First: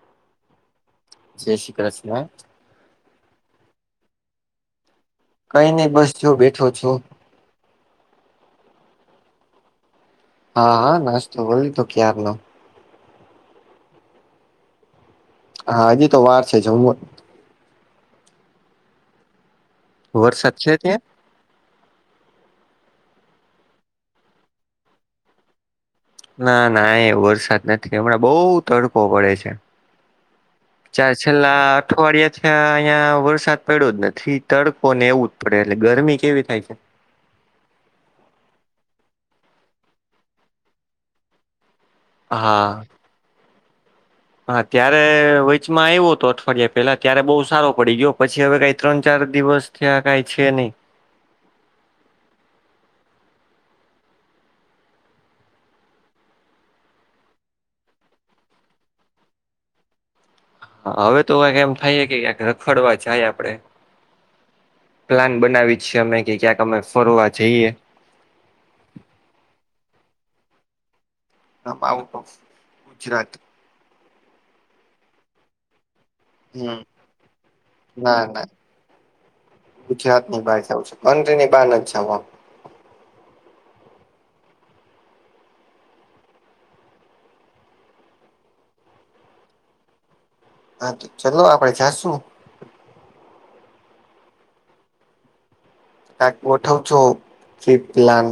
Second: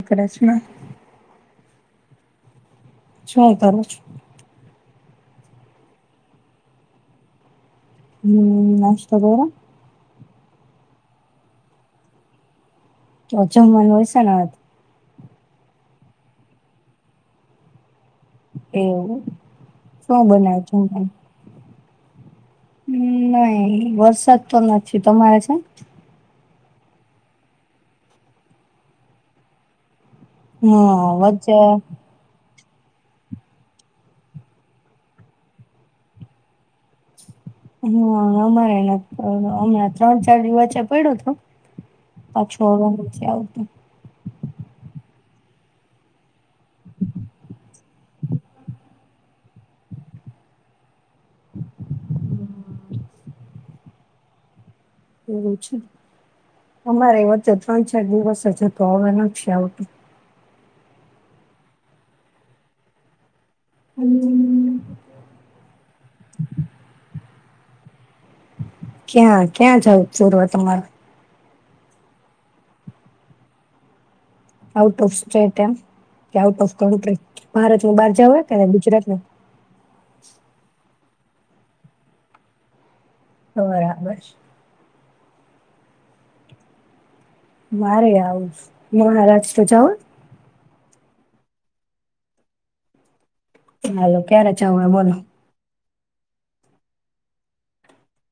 એક રચના. જય શ્રી કૃષ્ણા. શું કરું છો.? કઈ નઈ બસ જો બેઠો છો. હમ નાશ્તો કર્યો.? હા હા નાસ્તો બોલ તો ક્યાર નો. ઓછું મન હોય છે ને હવે? હા હજી તો વાર છે જમવા એવું શું વરસાદ બનાવ છે ત્યાં છું.? હ નહી વરસાદ તો નથી તમારે છે.? ના ના એ વરસાદ નથી હમણાં બહુ તડકો પડે છે. ચાર હા વચ્ચે છેલ્લા અઠવાડિયાથી અ અહિયાં વરસાદ પડ્યો જ નથી તડકો ને એવું જ પડે એટલે ગરમી કેવી થાય છે. હમ અમારે નથ પયડો હમણાં ત્રણ ચાર દિ વચ્ચે પડ્યું તો હા પાછોડવા છે આવું તો હા ત્યારે વેચમાં આવ્યો હતો અઠવાડિયા પેલા ત્યારે બહુ સારો પડી ગયો પછી હવે કઈ ત્રણ ચાર દિવસ ત્યાં કઈ છે નહી. એવું છે અમારે વચચે ત્રણ ચાર દિવસ હ જ તો હવે ના છે આવતું. હવે તો કક એમ થાય કે ક્યા રખડવા જાય આપડે. હમ પ્લાન બનાવી છીએ અમે કે ક્યાંક અમે ફરવા જઈએ. ક્યાં ક્યાં જઉ ચોરવા તમારે નામ out of Gujarat out of state એમ કે આઉટ ઓફ હમ કન્ટ્રી ભારત ની બાર ના ના જવાય કેને ગુજરાત ગુજરાત ની બહાર જઉ છ કન્ટ્રી ની બાર નથી જાવ બરાબર. મારે આવું મહારાજ તો જાાવ હા તો ચલો આપડે જાશું હાલો ક્યારે જવ બોલો ક્યાંક ગોઠવ છો ટ્રીપ પ્લાન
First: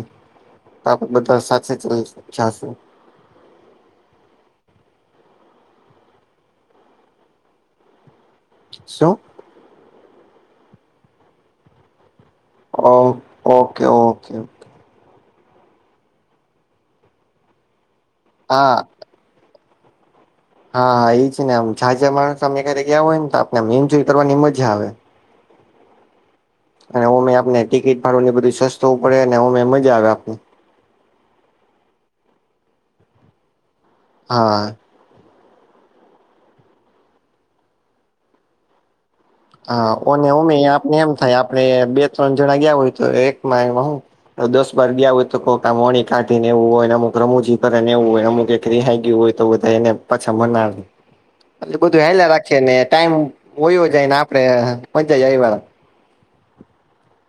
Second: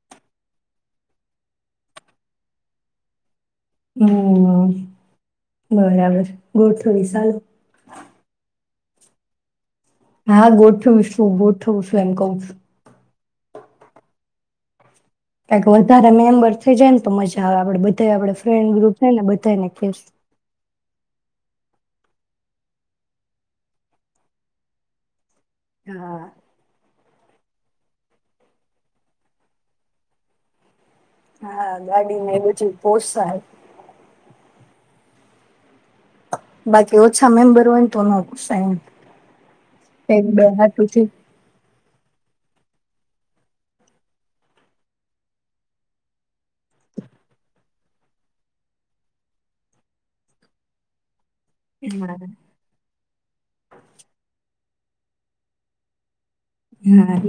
તો આપ બધા સાથે જાસુ હમ્મ બરાબર ગોળ થોડી સાલું શું હા ગોઠવું શું ગોથવું છું એમ કઉ છું. હ ઓકે ઓકે ક વધારે મેમ્બર થઇ જાય ને તો મજા આવે આપડે બધા આપ ફ્રેન્ડ હા ગ્રુપ થ ને બધાને હા હા એ જ ને આમ જાજા માણસ અમે ઘરે ગયા હોય ને તો આપનેમ એન્જોય કરવાની મજા આવે. હા. અને ઓ મેં આપને ટિકિટ ભાડુ ને બધું સસ્તું પડે ને ઓમે મજા આવે આપને હા ગાડી ને બધી પોસાય હા. બાકી ઓછા મેમ્બર હોય ને તો ન પોસાય હા એક બે ઉમે હાટુ આપને થી એમ થાય આપણે બે ત્રણ જણા ગયા હોય તો એકમાં એમાં હું દસ બાર ગયા હોય તોઈક મોણી કાઢીનેવું હોયને અમુક રમુજી કરે ને એવું હોય અમુક રિહાય ગયું હોય તો બધા એને પાછા મનાવે એટલે બધું હા હેલા રાખીએ ને ટાઈમ હોયો જાયને આપડે [unintelligible]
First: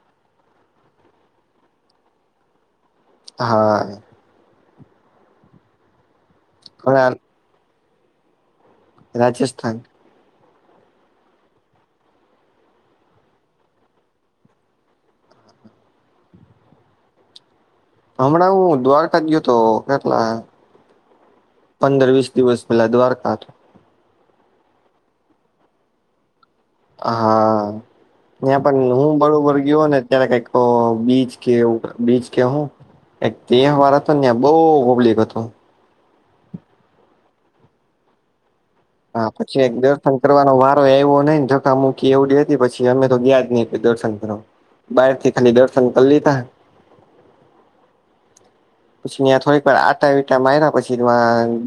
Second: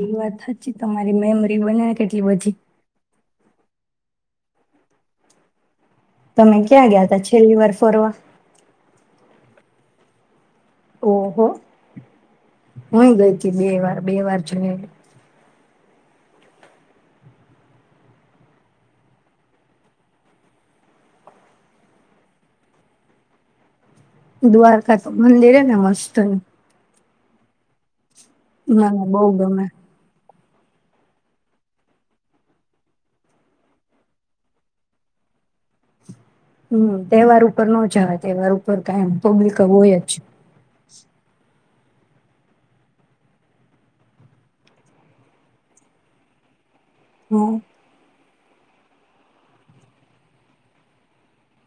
એ વાત સાચી તમારી મેમરી બને કેટલી બધી હા. તમે ક્યાં ઘણા ગયા તા છેલ્લી વાર ફરવા રાજસ્થાન ઓહ હુંય ગઈ તી બે વાર બે વાર જોયેલી હમણાં હું દ્વારકા જ ગયો હતો કેટલા પંદર વીસ દિવસ પેલા દ્વારકા દ્વારકા તો મંદિર ને મસ્ત હા યા મને પણ હું બો બરોબર ગમે ગયો ને ત્યારે કઈક બીજ કે બીજ કે હું એક તેવાર તો ને બહુ પલબ્લિક હતું. હમ તહેવાર ઉપર ન જવાય તહેવાર ઉપર કાયમ હા પબ્લિક પછી એક હોય દિવસ જ [unintelligible] વાર એવું નઈને જતા મૂકી એવડી હતી પછી અમે તો ગયા જ નય દર્શન કરવા બહાર થી ખાલી દર્શન કર લીધા હમ્મ પછી ત્યાં થોડીક વાર આટા વિટા માર્યા પછી એ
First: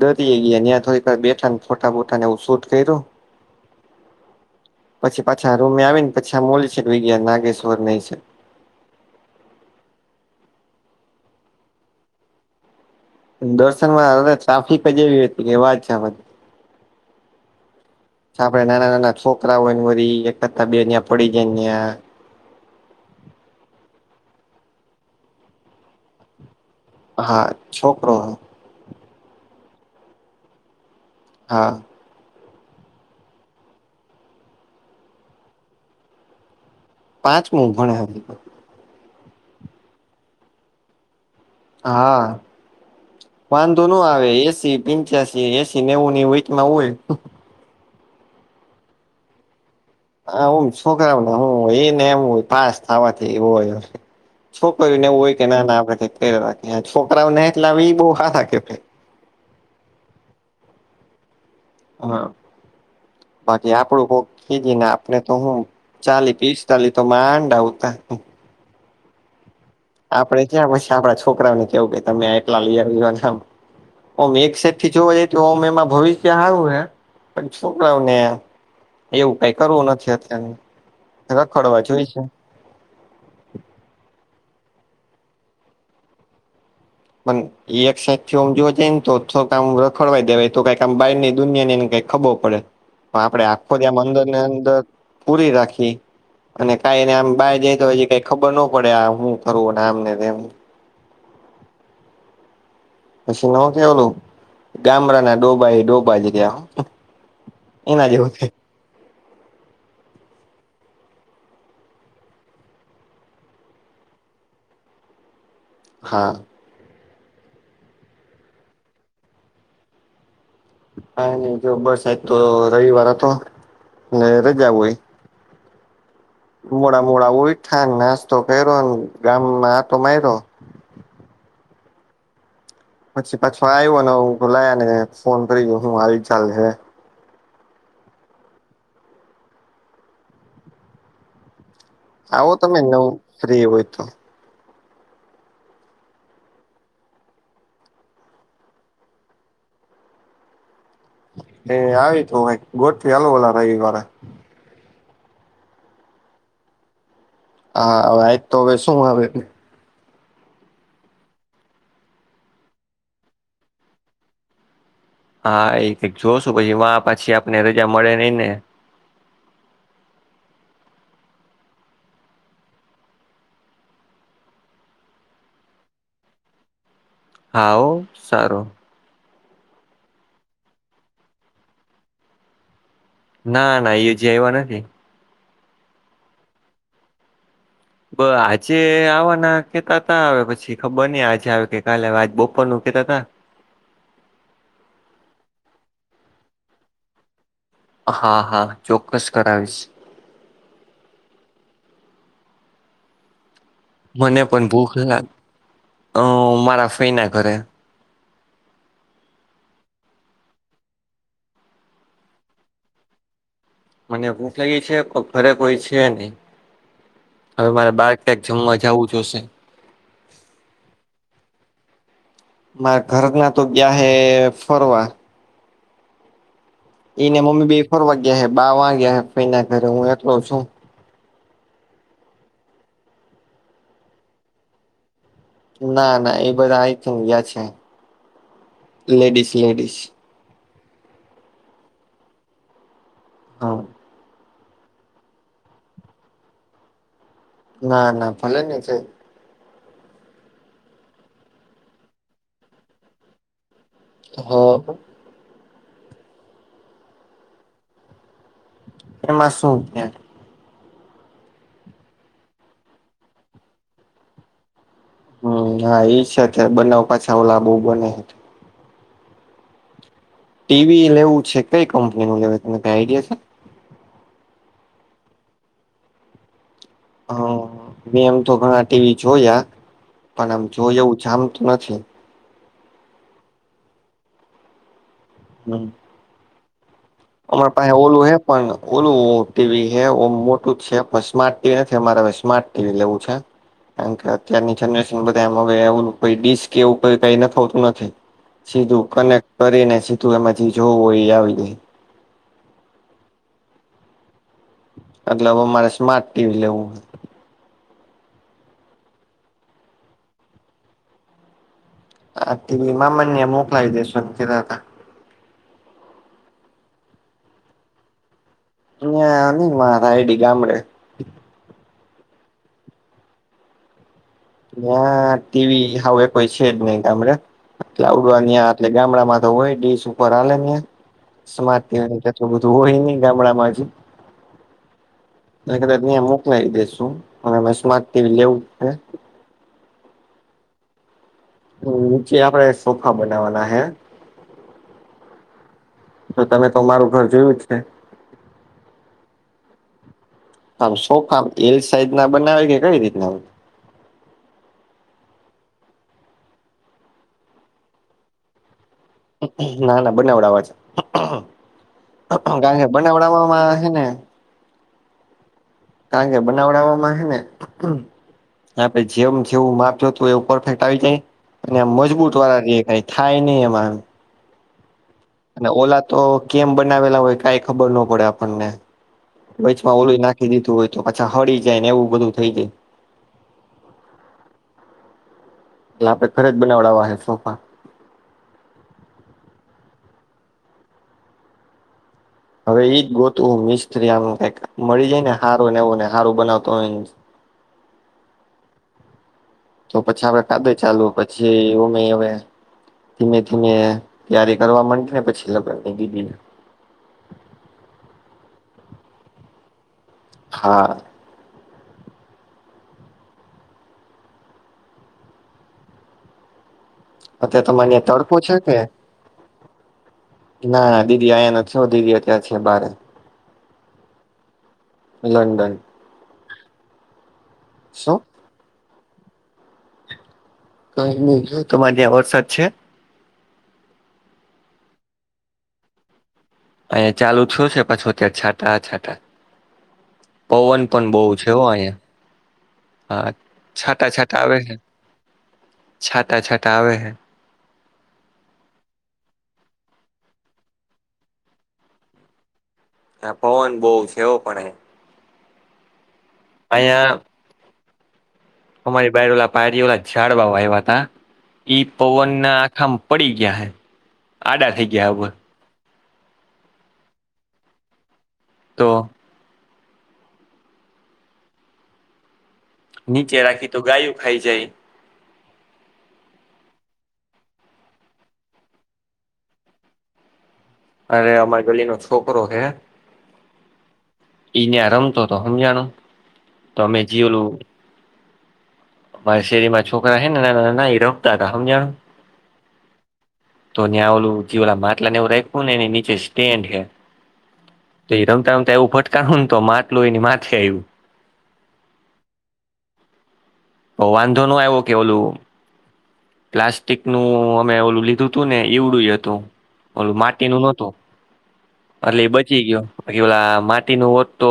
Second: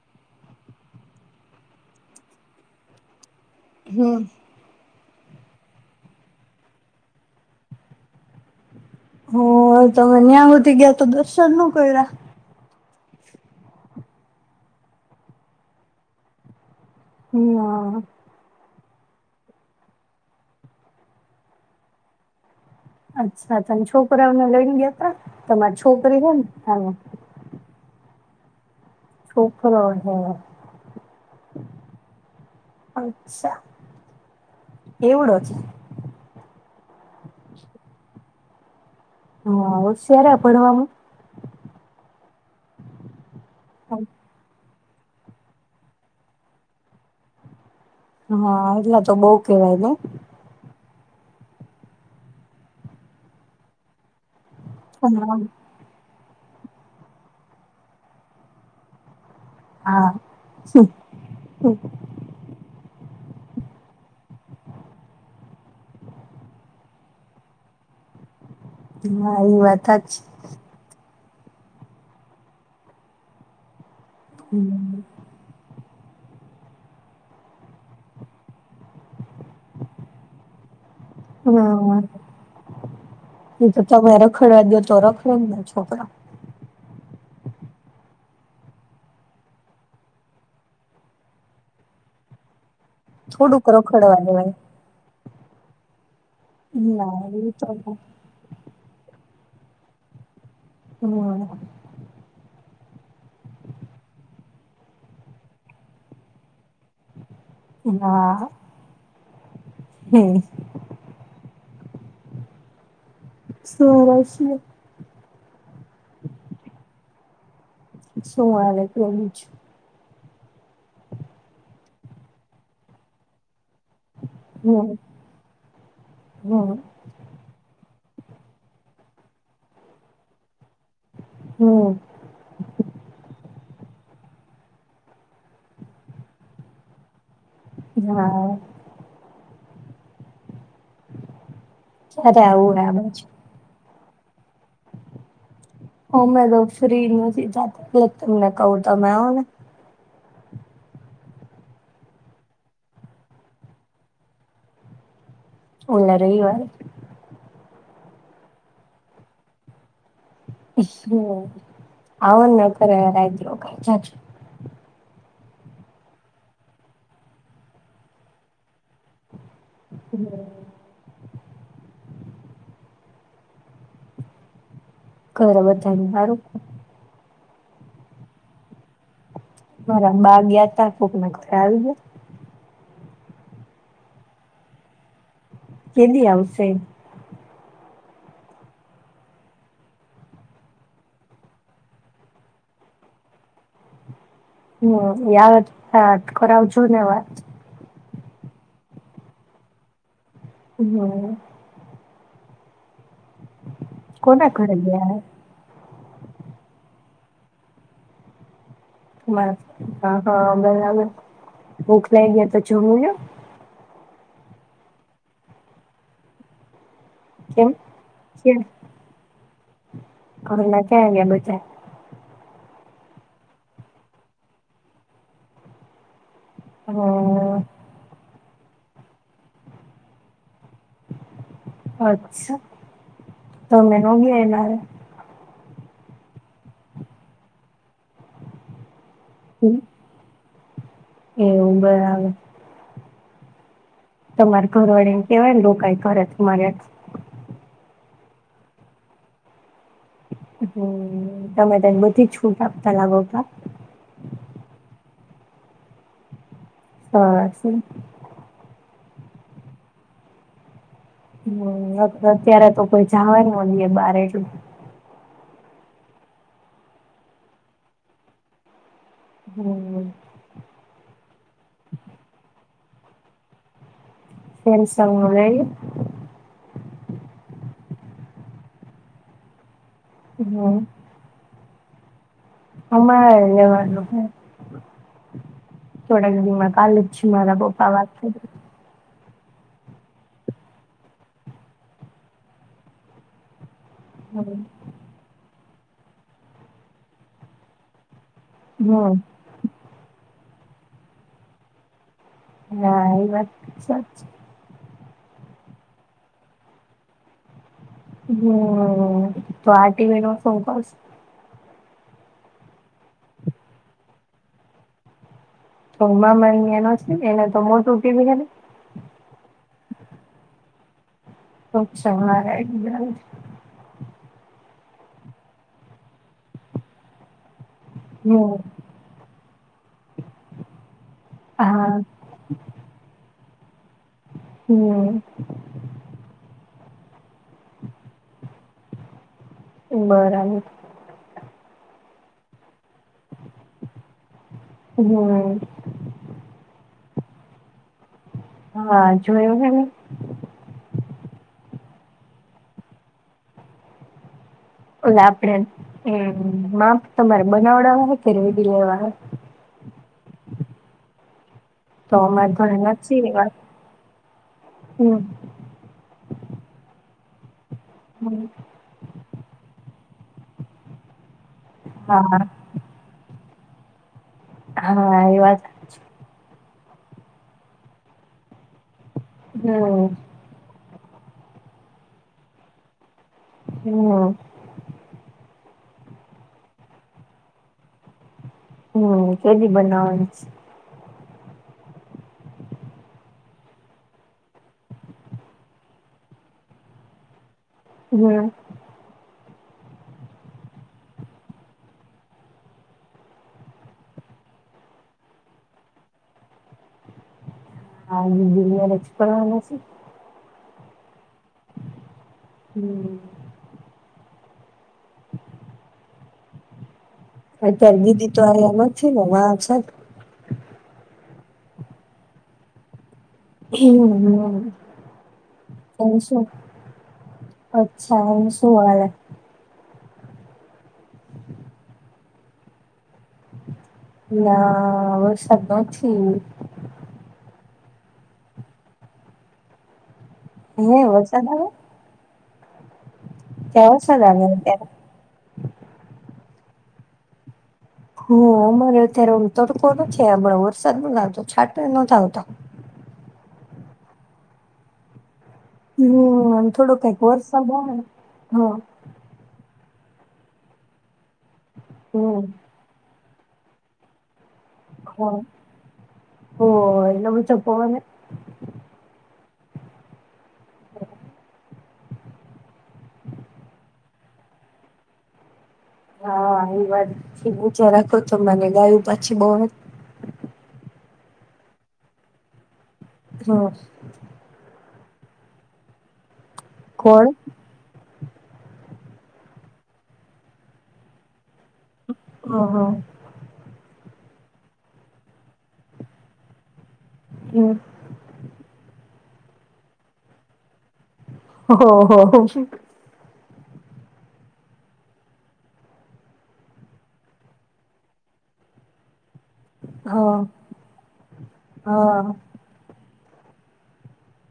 દરીયે ગયાં થોડીક વાર બેઠા ફોટા બોટા ને એવું શૂટ કર્યું. હમ્મ. પછી પાછા રૂમે આવી ને પછી આમ ઓલી સાઇડ વય ગયા નાગેશ્વર ને એ સાઇડ હો તમે ન્યા હુધી ગયા તો દર્શન નો કર્યા. દર્શન માં ટ્રાફિક જ એવી હતી કે વાત [unintelligible] હમ આપડે નાના નાના છોકરાઓયને વી એક કરતા બે્યાં પડી જાય ત્યાં અચ્છા ત છોકરાઓ લઈને ગયા હતા ત છોકરી હોયને હ હા છોકરો શોકણ હ હા અચ્છા એવડો છે. પાંચમ ભણે હતી. હા શ્યારે ભડવામાં હા વાંધો નું આવે એસી. પિંચશી એસી નેવુંની વટમાં હોય. હા એટલા તો બહ કેવાય ને હા હમ છોકરાને હું એને એમ હોય પાસ થવાથી એવ હોય. છોકરી ને હોય કે નઈ ના ના આવે છોકરાઓને એટલે એ બ હા થે હા. હા બાકી આપડું ભક કી જને આપણે તો હું. ચાલી પીસતાાલી તો માંડા આવતા. હ વાત હાચી આપડે ક્યાં પછી આપડા છોકરા ને કેવું કે તમે એકલા લઈ આવનેમ. ઓમ એક સાઈડ થી જોવા જઈ તોમ એમાં ભવિષ્ય આવું હે પણ શકાવને એવું કઈ કરવું નથી અત્ય્યારે રખડવા હા જોઈ છે. એ તો તમે રખડ દો તો રખડ ના છોકરા મને એ એક સા થીમ જોવા જાય ને તો થો કામ રખડવાઈ દેવાય તો કઈક આમ બહાર ની દુનિયા ને કઈ ખબરો પડે પણ આપડે થોડુંક આખો ત્યા આ રખડવા મંદરની અંદર પૂરી રાખી અને દેવાય કાઈને આમ ના એ બહાર જાય તો હોય છે કઈ ખબર ન પડે હું કરું આમને હ પછી ન કે ઓલું ગામડા ના ડોભાાઈ ડોભા જ ત્યા હ હમ સ છે. હા શુંવા તો છે. હા ન જો બસ આ તો રવિવાર હતો ને રજા હમ હોય હમ ડા મળ ઉય થાને નાસ્તો કર્યોને ગામમાં આતો માર્યો હમ પછી પાછો આવ્યો ને હું તો લાયા ને ફોન કરીયો હું આવી ચલે હે હા ક્યારે આવો તમે આવું આ નવ બાજુ ફ્રી હોય તો. હ મેં તો ફ્રી ન જતા તમને કહું તો મે ઓને હ આવી તું ગોઠવી હાલ વાલા રવિવારે ઓ રહીવાર. હા હવે આજ તો હવે શું આવે. આવન કરરારો ચ હા એ ક જોશું પછી પછી આપને રજા મળે નઈ ને હમ ઘર બધાનું સારું હા સારું મારા બા ગયા ત કોકને ઘરે આવી જાય. ના ના એયોજી એવા નથી. કે દ આવશે બ આજે આવવાના કેતા તા હ પછી ખબર નહ આજે આવે કે કાલે આ બપોર ન કેતા હતા. હમયા અટકોરા આવ છું નવા હા હા ચોક્કસ કરાવીશ. હમ મને કોના પણ ઘરે ભૂખ ગયા લાગ અ મારા ફઈ ના ઘરે બ હ હા બરાબર ભૂખ લઈ ગયા તો જોમું મને ભૂખ લાગી છે ઘરે કોઈ છે નહી કેમ હવે મારે બારટેક જમવા જવું જોશે અર ના કે બચા મારા ઘર ના તો ગ હ ફરવા હ એઈને મમ્મી બે ફોર વાગ્યા હ બ વાગ્યા હ ફના ઘરે હું એટલો છું અચ્છા તોમે ન ગયા એ મારે ના ના એ બધા આ થ ગયા છે લેડીસ હારે લેડીસ એવું બરા આવે હા તમારે ઘરવાળેને કેવાય ને રકા કરરે તમારે ના ના ભલે નને છે હમ તમે તને બધી જ છૂટ આપતા લાગોતા હા હા છે એ માસું્યા હમ અત્યારે તો કોઈ જવા ન હોય બાર એટલું હમ હા ઈ છે બનાવ પાછા ઓ લ બુ બને હમ ટીવી લેવું છે કઈ કંપની નું લેવ ત કઈ આઈડિયા છે એ સૌ મળલી હ મેં એમ તો ઘણા ટીવી જોયા પણ આમ હમ્મ જોય એવું જામતું નથી અમારે લેવાનું હમ ચોડાી કા અમાર પાસે ઓલું હ પણ ઓલું ટીવી હ મોટું છે પણ સ્માર્ટ ટીવી નથી અમારે હવે સ્માર્ટ ટીવી લેવું છે [unintelligible] કારણ કે અત્યારની જનરેશન બધામ હવે એવું ડીશ એવું કઈ ના થતું નથી સીધું હમ્મ કનેક્ટ કરીને સીધું એમાંથી જોવું એ આવી જાય ના એ વાત સાચ એટલે હવે મારે સ્માર્ટ ટીવી લેવું હોય હમ તો આટી વળમાં સૌપ આ ટીવી મનને મોકલાવી દેસો કીધા હતા તમા મા ્ઞ ન નથી એને તમ તુટી ખાને અમાં સાાયડી ગામડે અચ્છા મારા ના્યા ટીવી હવે કોઈ છે જ નહી ગામડે હમ્મ એલેડવા એટલે ગામડામાં તો હોય ડીસ ઉપર હા સમાજ હા તો બધું હોય નહિ ગામડામાંથી. હમ કદાચ મોકલાવી દેસુ અને સ્માર્ટ ટીવી લેવું બરાબર નીચે આપણે સોફા બનાવવાના હે હમ તો તમે તો અમારું ઘર જોયું જ છે. હા જોયું હેને. આમ સોફા એલ સાઈઝ ના બનાવે કે કઈ રીતના હોય. ઓલે આપડે હ માપ તમારે બનાવડવા કે રેડી લેવા ના ના બનાવડવા છે તો અમારે ઘરે કારણ કે નથી એ વાત બનાવડવામાં છે ને હમ કારણ કેે બનાવડાવમાં હે ને હમ આપે જેમ જેવું માપ જોતું એવું પરફેક્ટ આવી જાય અને મજબૂત હા વાળા દેખાય. થાય નહી એમાં એમ હા એ વાત ઓલા તો કેમ બનાવેલા હોય કઈ ખબર ન પડે આપણને વચમાં હમ ઓલું નાખ દીધું હોય તો અચ્છા હળી જાય ને એવું બધું થઈ જાય હમ એ આપણે ઘરે જ બનાવડાવ છે સોફા હમ કેલી બનાવાની છે. હવે ઈજ ગોતું મિસ્ત્રી આમ કક મળી જાય ને હારું ને એવું ને હારું બનાવતો હોય. હમ તો પછી આપણે તાબે ચાલવુ પછી ઓબે હવે. ધીમે ધીમે તૈયારી કરવા માંડીએ ને પછી લગન ની દીધી. હા જી રક્ષ પણવાના છે. હા હમ [inaudible] અત્યારે તમાને અહીંયા દીદી તડકો તો છે કે અહીંયા નથી ને વાહ છે ના ના દીદી અહીંયા નથી હો દીદી અત્યારે છે બારે હમ હમ લંડન એમ શું? શું અચ્છા એ શું હલ આય. કાંઇ નહીં તમારે ત્યાં વરસાદ છે. ના વરસાદ તો નથી. અહીંયા ચાલુ થયો છે પાછો ત્યાં છાંટા છાંટા પવન હે પણ બહુ વરસાદ છે હો આવે અહીયા હા ત્યાં છાંટા વરસાદ છાંટા આવે અત્યારે છે. છાંટા છાંટા આવેે હય. હમમ અમારે અત્યારે તડકો નથી છે આો વરસાદ ન આવતો છાંટો નથી આવતો. હ પવન બહુ છે એવો પણ એ હમ થોડો કઈક વરસાદ આવે ને હા [unintelligible] ઓ ઝાડ વા આવ્યા હતા ઈ પવન હમ ના આખા. પડી ગયા હે આડા થઈ ગયા બર ઓહ એટલો ઊંચો પવન હે તો હમ નીચે રાખી તો ગાયું ખાઈ જાય. હા એ વાત ઊંચા રાખો તો મને ગાયું પછી બહુ હે અરે અમારે ગલી નો છોકરો હે, હા ઈને આ રમતો તો હમજ્યાનો તો અમે જી કોણ ઓલું. મા શેરી માં છોકરા હ ને ના રખતા હતા હમજણો હ હ તો ન્યા ઓલું જીવાલા માટલા ને એવું રાખું ને એ નીચે સેન્ડ હે હમ્મ તો એ રમતા રમતા એવું ભટકાણુ ને તો માટલું એને માથે આવ્યું. હો હો હો ઓ વાંધો નું આય્વો કે ઓલુ પ્લાસ્ટિક નું અમે ઓલું લીધું હતું ને એવડું હતું. ઓલું હા માટી નું નોતું એટલે હા એ બ ચિ ગયો પછી ઓલા માટી નું ઓત તો